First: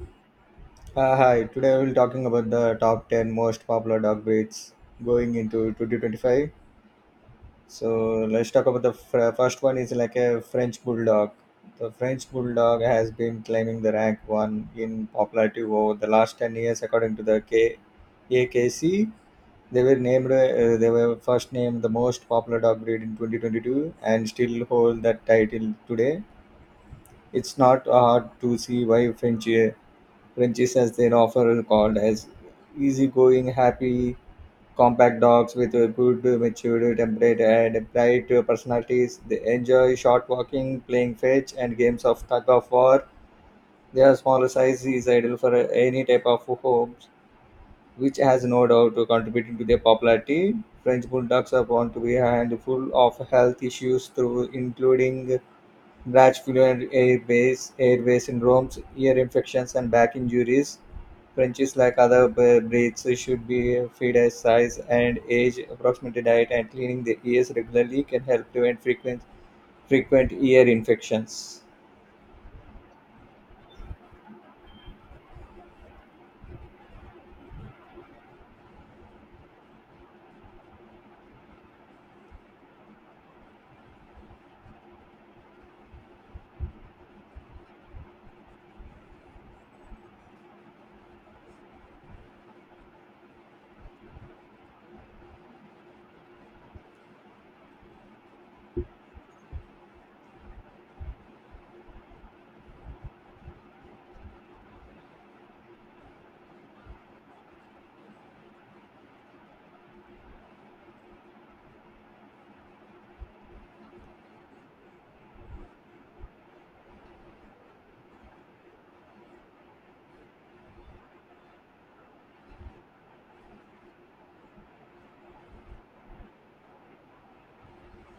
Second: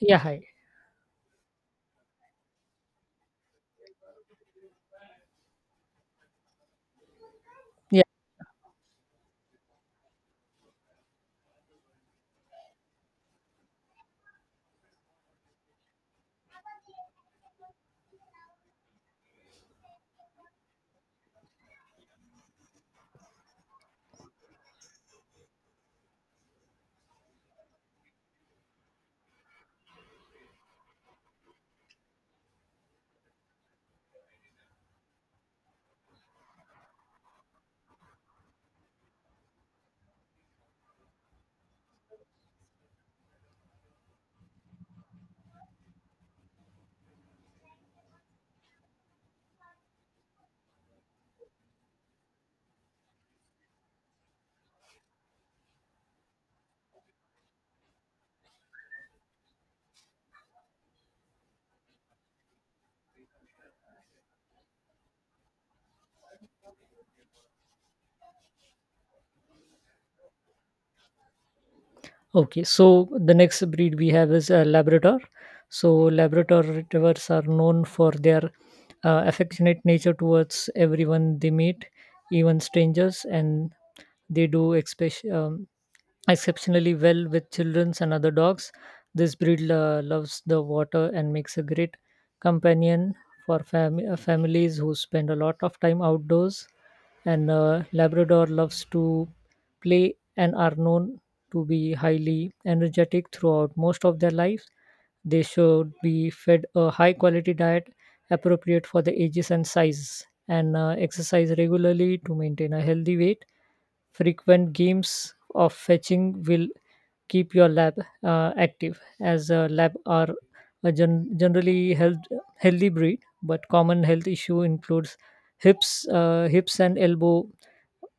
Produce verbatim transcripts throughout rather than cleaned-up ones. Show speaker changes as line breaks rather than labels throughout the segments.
Yeah, hi.
Uh, hi, today we'll talking about the top ten most popular dog breeds going into twenty twenty-five. So
Yeah,
let's talk about the fr- first one is like a French Bulldog. The French Bulldog has been climbing the rank one in popularity over the last ten years according to the K A K C. They were named, uh, they were first named the most popular dog breed in twenty twenty-two and still hold that title today. It's not hard to see why French uh, Frenchies, as they're often called, as easygoing, happy, compact dogs with a good matured temperament and bright personalities. They enjoy short walking, playing fetch, and games of tug of war. Their smaller size is ideal for any type of homes, which has no doubt contributing to their popularity. French bulldogs are found to be handful of health issues through including Brazzaville Airways Airways in Rome's ear infections and back injuries. Frenchies, like other b- breeds, should be fed as size and age approximate diet, and cleaning the ears regularly can help prevent frequent frequent ear infections.
okay. So the next breed we have is uh, Labrador. So Labrador retrievers are known for their uh, affectionate nature towards everyone they meet, even strangers, and they do expe- um, exceptionally well with children and other dogs. This breed uh, loves the water and makes a great companion for fam- uh, families who spend a lot of time outdoors, and uh, labrador loves to play and are known to be highly energetic throughout most of their lives. They should be fed a high quality diet appropriate for the ages and size, and uh, exercise regularly to maintain a healthy weight. Frequent games of fetching will keep your lab uh, active, as uh, lab are a gen- generally health- healthy breed, but common health issue includes hips, uh, hips and elbow,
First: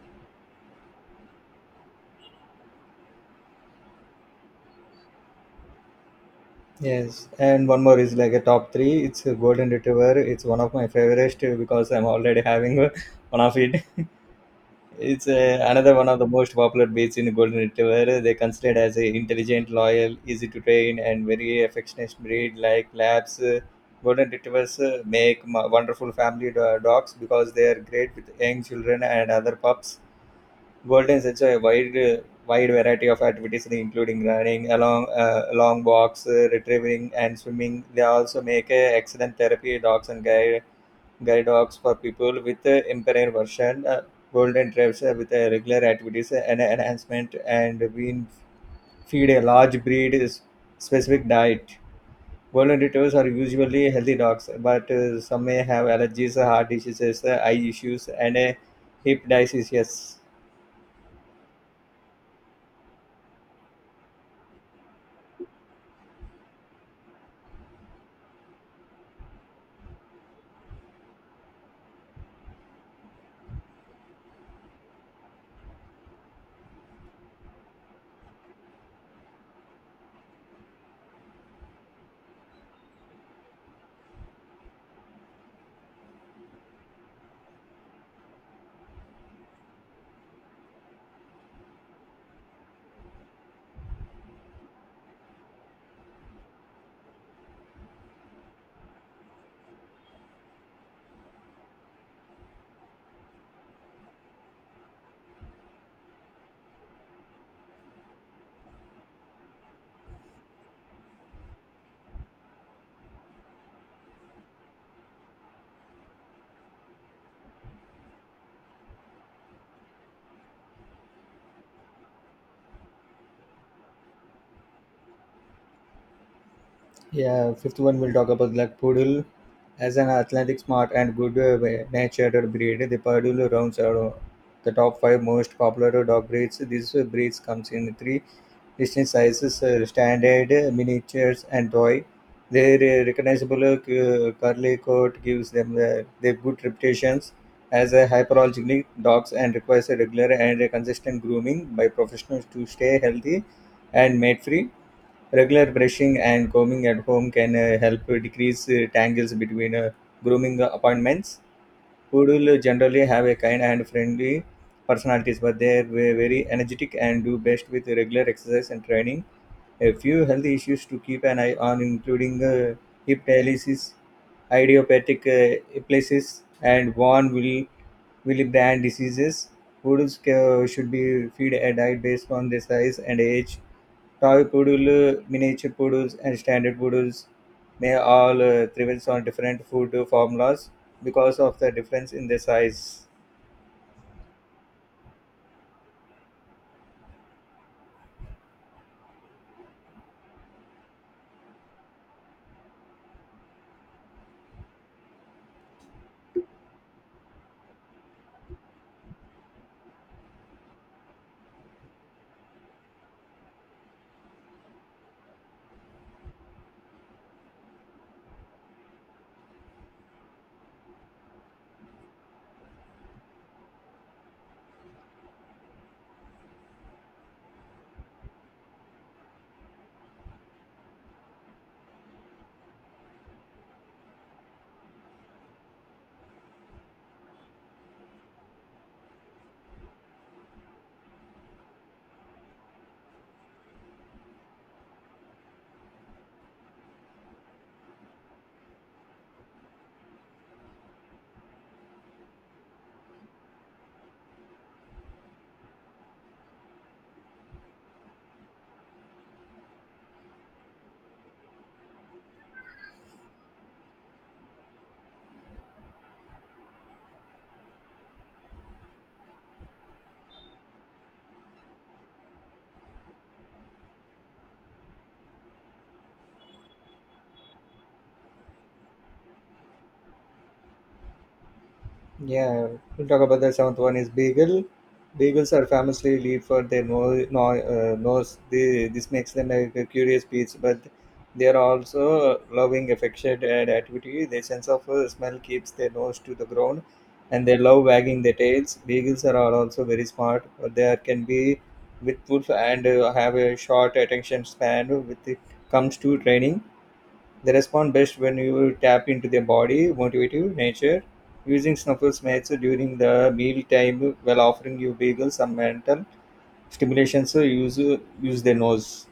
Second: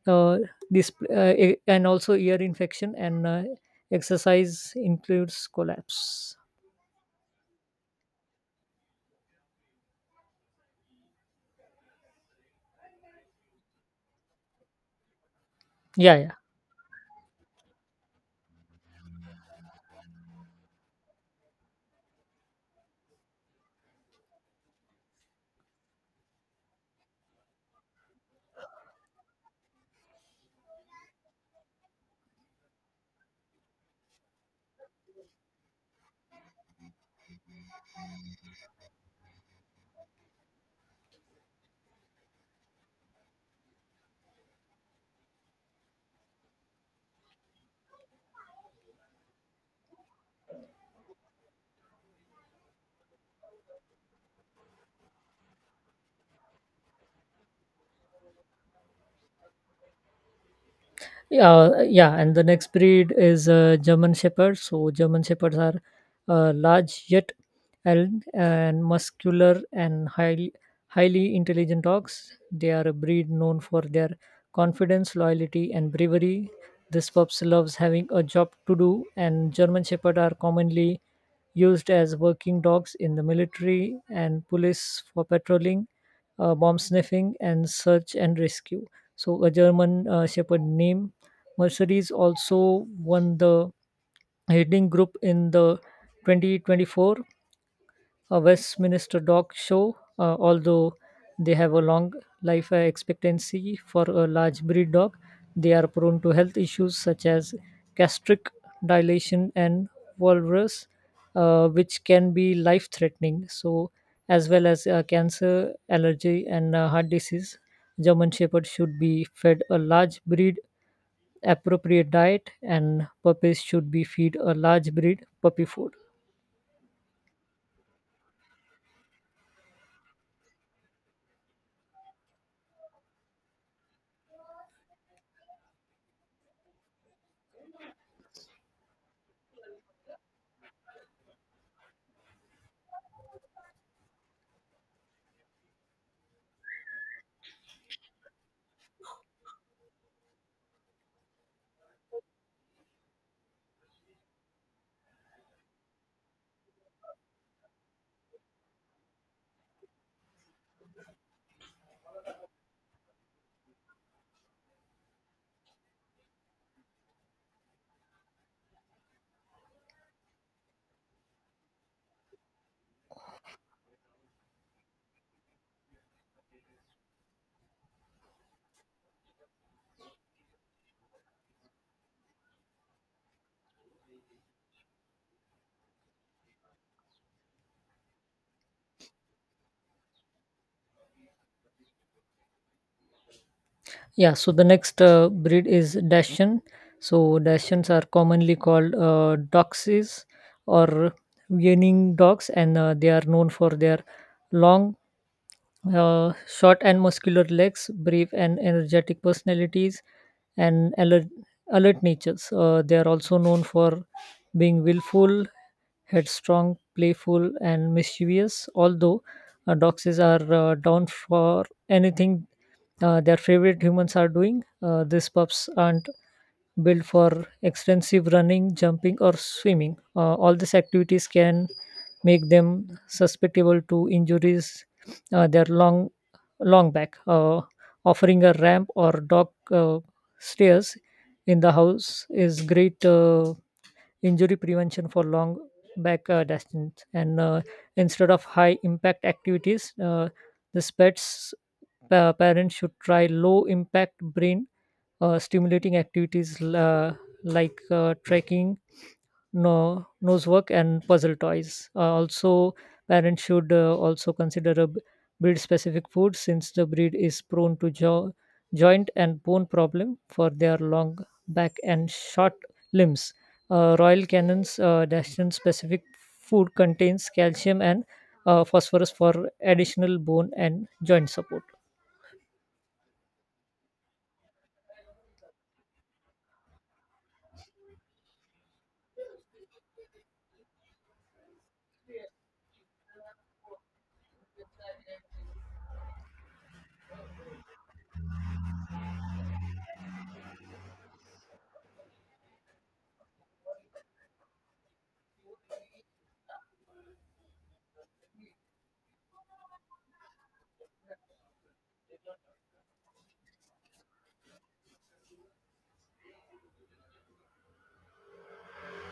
uh, this uh, e- and also ear infection, and uh, exercise includes collapse.
Yes, and one more is like a top three. It's a golden retriever. It's one of my favorite because I'm already having one of it. It's uh, another one
Yeah,
of the
yeah,
most popular beaches in Golden Retriever. They considered as a intelligent, loyal, easy to train, and very affectionate breed like Labs. Uh, Golden Retrievers uh, make mo- wonderful family do- dogs because they are great with young children and other pups. Goldens enjoy a wide, uh, wide variety of activities, including running, along, uh, long walks, uh, retrieving, and swimming. They also make uh, excellent therapy dogs and guide guide dogs for people with uh, impaired version, uh, golden retrieves uh, with uh, regular activities uh, and enhancement, and we feed a large breed is specific diet. Golden retrievers are usually healthy dogs, but uh, some may have allergies, uh, heart diseases, uh, eye issues, and uh, hip diseases.
yeah, uh, yeah. And the next breed is uh, german shepherd. So german shepherds are uh, large yet and, and muscular and highly highly intelligent dogs. They are a breed known for their confidence, loyalty and bravery. This pups loves having a job to do, and german shepherd are commonly used as working dogs in the military and police for patrolling, uh, bomb sniffing, and search and rescue. So, a German uh, Shepherd named Mercedes also won the leading group in the twenty twenty-four a Westminster Dog Show, uh, although they have a long life expectancy for a large breed dog, they are prone to health issues such as gastric dilation and walrus, uh, which can be life threatening. So, as well as uh, cancer, allergy, and uh, heart disease, German Shepherd should be fed a large breed appropriate diet, and puppies should be fed a large breed puppy food.
Yeah, fifth one we'll talk about like poodle. As an athletic, smart, and good uh, natured breed, the poodle rounds are the top five most popular dog breeds. These breeds comes in three distinct sizes, uh, standard, uh, miniatures, and toy. Their uh, recognizable uh, curly coat gives them uh, their good reputations as a hyperallergenic dogs and requires a regular and a consistent grooming by professionals to stay healthy and mate free. Regular brushing and combing at home can uh, help decrease uh, tangles between uh, grooming appointments. Poodle generally have a kind and friendly personalities, but they are ve- very energetic and do best with regular exercise and training. A few health issues to keep an eye on, including uh, hip dialysis, idiopathic uh, epilepsies, and von Wille- Willebrand diseases. Poodles ca- should be fed a diet based on their size and age. Toy poodle, uh, miniature poodles, and standard poodles may all uh, thrive on different food uh, formulas because of the difference in their size.
Yeah, so the next uh, breed is Dacian. So Dacians are commonly called uh, Doxies or yearning dogs, and uh, they are known for their long uh, short and muscular legs, brief and energetic personalities, and alert, alert natures. Uh, they are also known for being willful, headstrong, playful, and mischievous. Although uh, doxes are uh, down for anything uh, their favorite humans are doing, uh, these pups aren't built for extensive running, jumping, or swimming. Uh, all these activities can make them susceptible to injuries. Uh, their long long back, uh, offering a ramp or dock uh, stairs in the house is great uh, injury prevention for long back uh, distance. And uh, instead of high impact activities, uh, the pets pa- parents should try low impact brain uh, stimulating activities uh, like uh, trekking, no, nosework and puzzle toys. Uh, also, parents should uh, also consider a b- breed-specific food since the breed is prone to jo- joint and bone problem for their long back and short limbs. Uh, Royal Canin's uh, Dachshund-specific food contains calcium and uh, phosphorus for additional bone and joint support.
Yeah, we'll talk about the seventh one is beagle. Beagles are famously lead for their no, no, uh, nose. They, this makes them a, a curious beast, but they are also loving, affectionate, and activity. Their sense of uh, smell keeps their nose to the ground, and they love wagging their tails. Beagles are all also very smart. They can be with wolf and uh, have a short attention span. With it comes to training, they respond best when you tap into their body motivative nature. Using snuffle mates during the meal time while offering you bagels some mental stimulation so use use their nose.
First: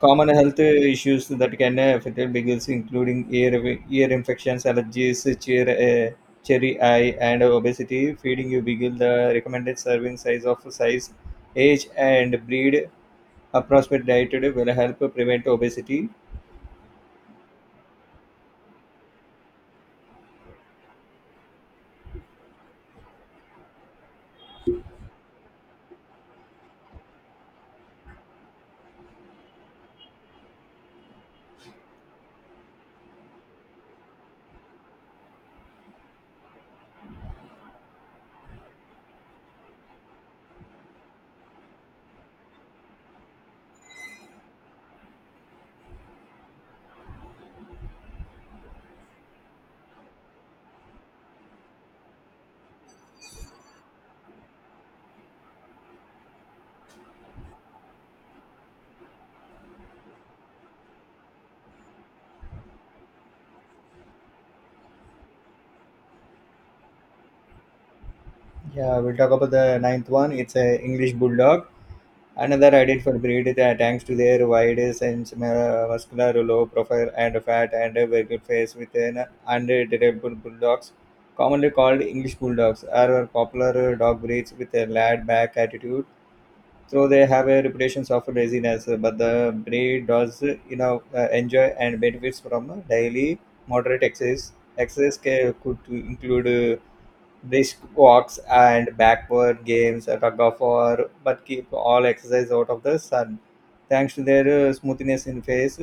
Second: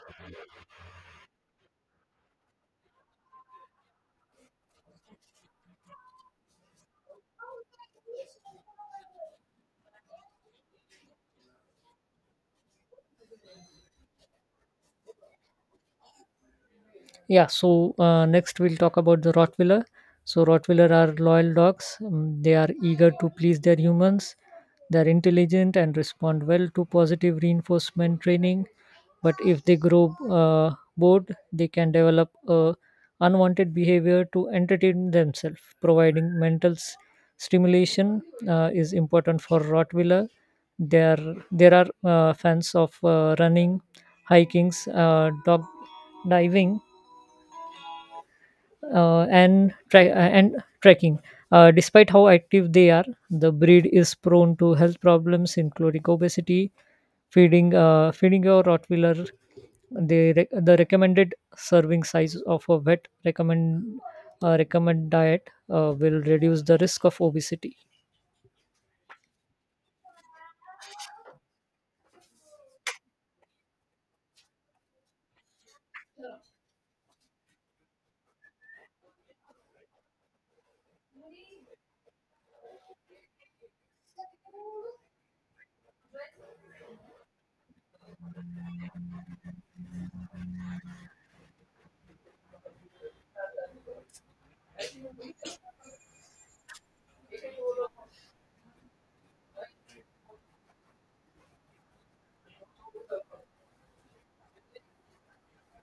Common health issues that can affect bagels including ear ear infections, allergies, cheer, uh, cherry eye, and obesity. Feeding you bagel the recommended serving size of size, age, and breed approximate diet will help prevent obesity.
Yeah, so uh, next we'll talk about the Rottweiler. So, Rottweiler are loyal dogs. Um, they are eager to please their humans. They are intelligent and respond well to positive reinforcement training. But if they grow uh, bored, they can develop uh, unwanted behavior to entertain themselves. Providing mental s- stimulation uh, is important for Rottweiler. There, there are uh, fans of uh, running, hiking, uh, dog diving uh, and tra- uh, and tracking. Uh, despite how active they are, the breed is prone to health problems, including obesity. Feeding uh, feeding your Rottweiler, the re- the recommended serving size of a vet recommend uh, recommend diet uh, will reduce the risk of obesity.
Yeah, we'll talk about the ninth one. It's a English Bulldog. Another identified breed that thanks to their wide sense uh, muscular low profile and fat and a very good face with an undetectable bulldogs. Commonly called English Bulldogs are popular dog breeds with a laid back attitude. So they have a reputation of laziness, but the breed does you know uh, enjoy and benefits from daily moderate exercise. Exercise ca- could include uh, brisk walks and backward games, a tug of war, but keep all exercise out of the sun. Thanks to their uh, smoothness in face,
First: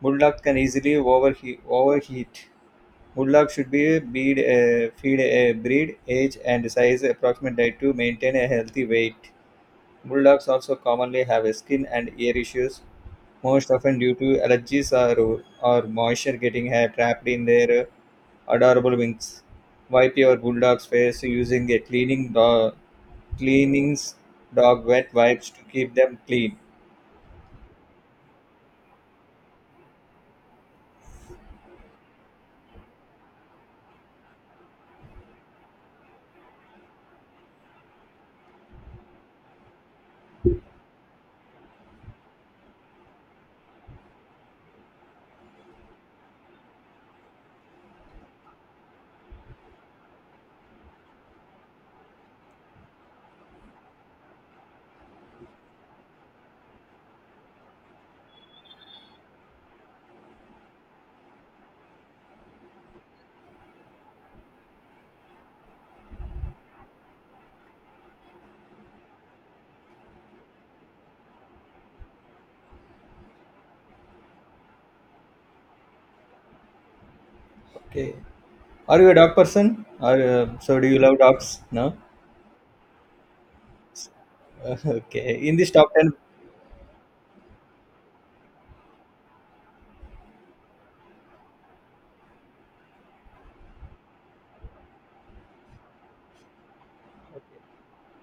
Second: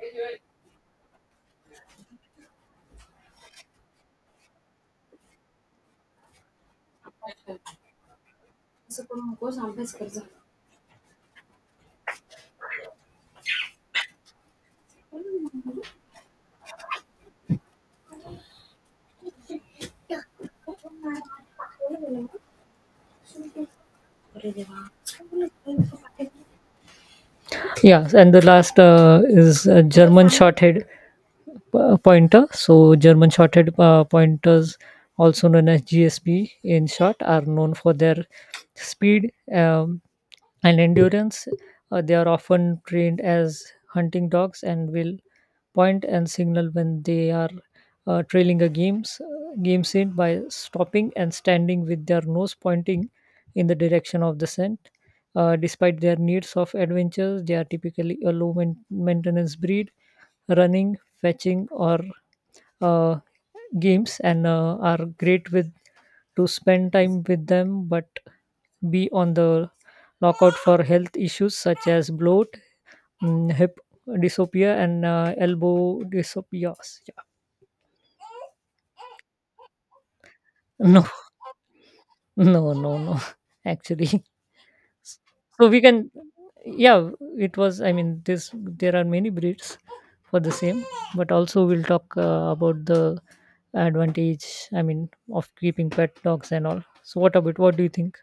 bulldogs can easily overheat. overheat. Bulldogs should be breed, uh, feed a breed, age, and size approximate diet to maintain a healthy weight. Bulldogs also commonly have a skin and ear issues, most often due to allergies or, or moisture getting uh, trapped in their uh, adorable wings. Wipe your bulldog's face using a cleaning do- cleanings, dog wet wipes to keep them clean.
Yeah, and the last uh, is uh, German Shorthair uh, pointer. So, German shorted uh, pointers, also known as G S P in short, are known for their speed um, and endurance. Uh, they are often trained as hunting dogs and will point and signal when they are uh, trailing a games game scene by stopping and standing with their nose pointing in the direction of the scent. Uh, despite their needs of adventures, they are typically a low main- maintenance breed running, fetching, or uh, games, and uh, are great with to spend time with them, but be on the lookout for health issues such as bloat, mm, hip dysopia, and uh, elbow dysopia. Yeah.
Okay. Are you a dog person? Are uh, So do you
No,
love dogs? No.
no, no, no. Actually,
Okay. In
so
this
we
top
can,
ten
yeah. It was. I mean, this there are many breeds for the same, but also we'll talk uh, about the advantage, I mean, of keeping pet dogs and all. So what about, what do you think?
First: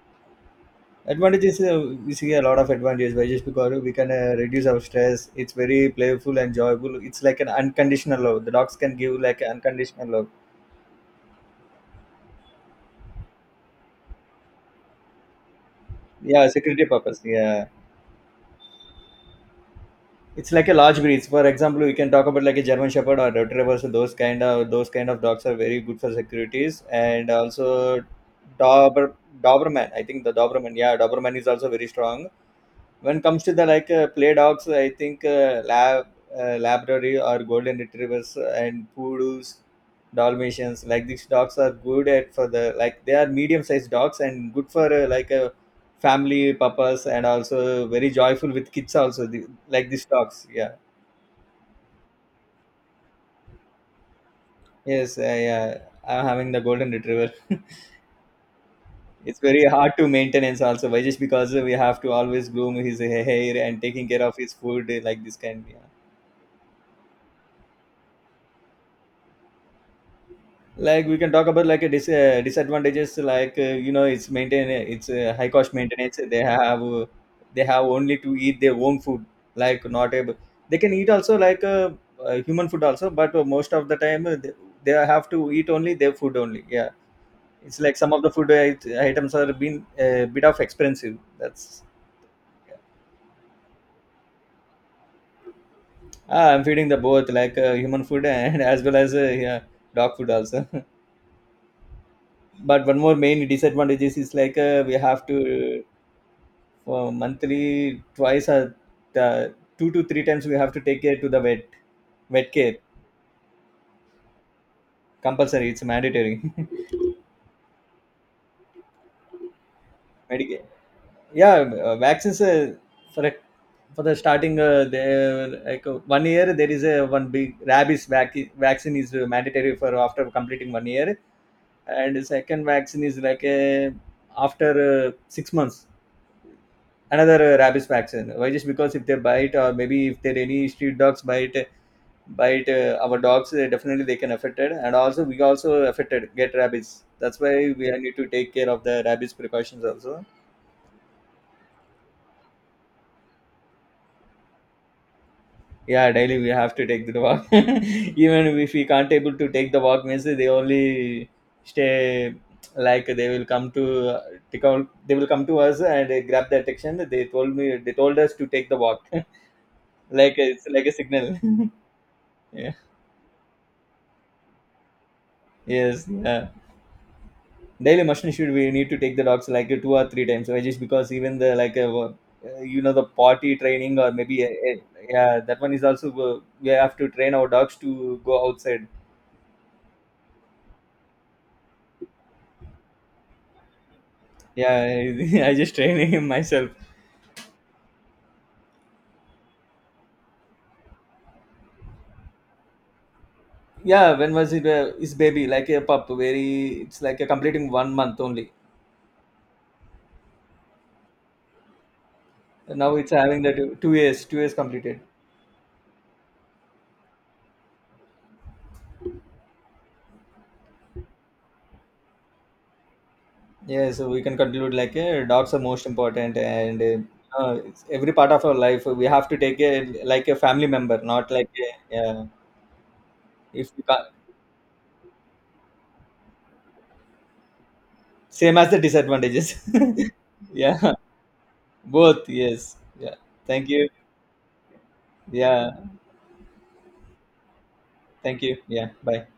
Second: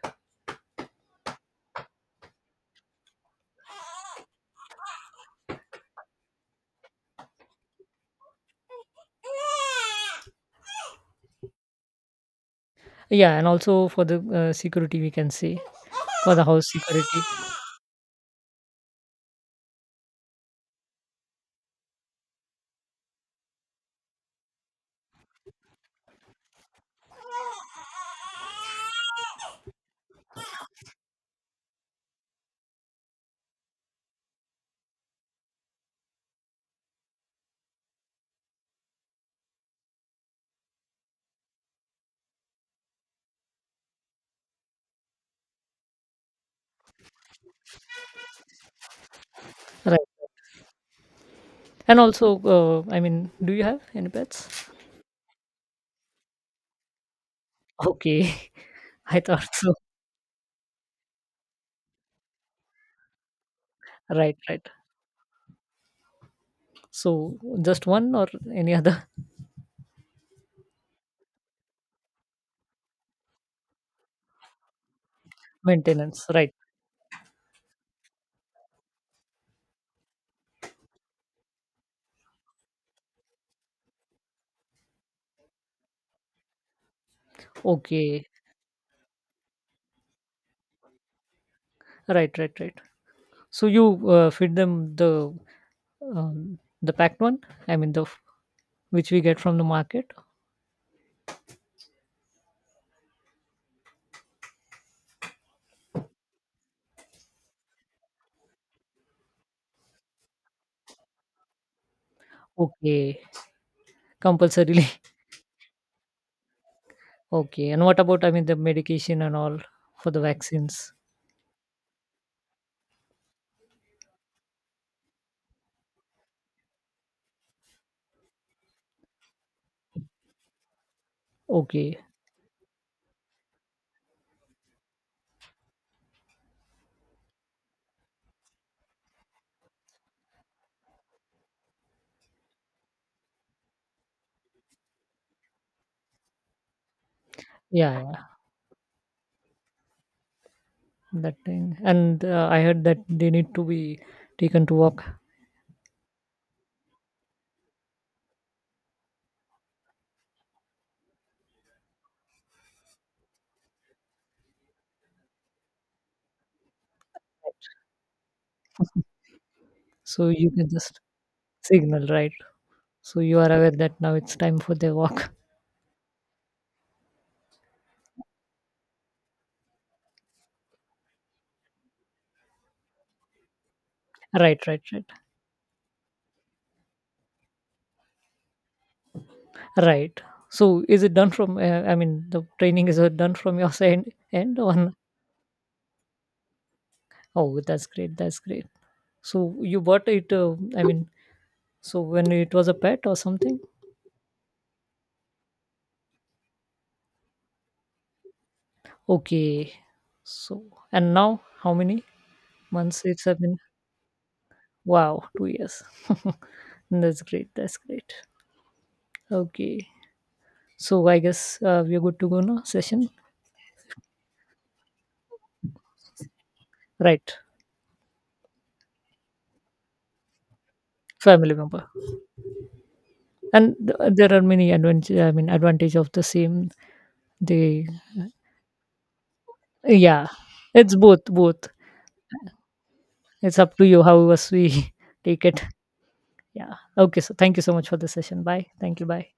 advantages, uh, we see a lot of advantages. By just because we can uh, reduce our stress. It's very playful and joyful. It's like an unconditional love. The dogs can give like unconditional love.
Yeah, and also for the uh, security, we can say, for the
Yeah,
house
security
security,
purpose. Yeah, it's like a large breeds. For example, we can talk about like a German Shepherd or Retriever. So those kind of those kind of dogs are very good for securities and also Dober Doberman. I think the Doberman, yeah, Doberman is also very strong. When it comes to the like uh, play dogs, I think uh, lab uh, Labrador or golden retrievers and poodles, Dalmatians like these dogs are good at for the like they are medium sized dogs and good for uh, like a family purpose and also very joyful with kids also the, like these
right.
dogs. Yeah.
And also uh, I mean, do you have any pets?
Yes. Uh, yeah. I'm having the golden retriever.
Okay, I
It's
thought
very
so.
hard to maintenance also, why just because we have to always groom his hair and taking care of
Right,
his
right.
food uh, like this kind. Yeah.
So just one or any other?
Like we can talk about like a dis- uh, disadvantages like uh, you know it's maintain it's uh, high cost maintenance
maintenance,
they
right.
have uh, they have only to eat their own food, like not able they can eat also like uh, uh, human food also, but uh, most of the time uh, they, they have to eat only their food only. Yeah, it's like some of
Okay,
the food it- items are been a bit of expensive that's
right, right,
yeah.
right. So you uh, feed them the
Ah,
um,
I'm feeding
the
the
packed
both
one.
like uh,
I mean,
human
the f-
food and as well
which
as
we
uh,
get from
yeah,
the market.
dog food also. But one more main disadvantages is like uh, we have to for monthly twice or the two to three times we have to take care to the vet vet care.
Okay, compulsorily.
Compulsory, it's mandatory.
Okay, and what about, I mean, the medication and all, for the
Medica-
vaccines?
yeah, uh, vaccines, uh, for a, for the starting uh, there like uh, one year there is a one big rabies vac- vaccine is uh, mandatory for after completing one year,
Okay,
and second vaccine is like a after uh, six months another uh, rabies vaccine. Why just because if they bite, or maybe if there any street dogs bite bite uh, our dogs, uh, definitely they can affected and also we also affected get rabies. That's why we
yeah, yeah,
need to take care of the rabies precautions also.
that thing. And uh, I heard that they need to be taken to walk,
Yeah, daily we have to take the walk. Even if we can't able to take the walk, means they only stay, like they will come to uh, they come- they will come to us and uh, grab the attention. They told me, they told us to take the walk.
so
Like,
you
it's
can
like a
just
signal.
signal, right? So you are aware that now it's time for the walk.
Yes, yeah. Daily machine should we need to take the dogs like two or three times, right? Just because even the like uh, wo- uh, you know the potty training or maybe uh,
Right,
uh,
right, right,
yeah, that one is also go- we have to train our dogs to go outside.
right. So is it done from? Uh, I mean, the training is uh, done from your side end on.
Yeah, I just training him myself.
Oh, that's great. That's great. So you bought it. Uh, I mean, so when it was a pet or something.
Yeah, when was it? Uh, his baby like a pup, very it's like a completing one month only.
Okay. So and now how many?
Now
Months
it's
it's have
having
been,
that two years, two years completed.
wow, two years. that's great. That's great. Okay. So I guess uh, we're good to go now. Session,
Yeah, so we can conclude like uh, dogs are most important, and
right?
uh, uh, it's every part of our life we have to take it like a family member, not like
Family member,
a, uh, yeah, if
and
you can't,
th- there are many advantage. I mean, advantage of the same. The,
same as the disadvantages.
yeah,
Yeah,
it's both. Both.
both. Yes. Yeah.
It's
Thank
up to
you.
you how us we take it.
Yeah.
Yeah. Okay. So thank you so much for the
Thank
session.
you.
Bye.
Yeah.
Thank you.
Bye.
Bye.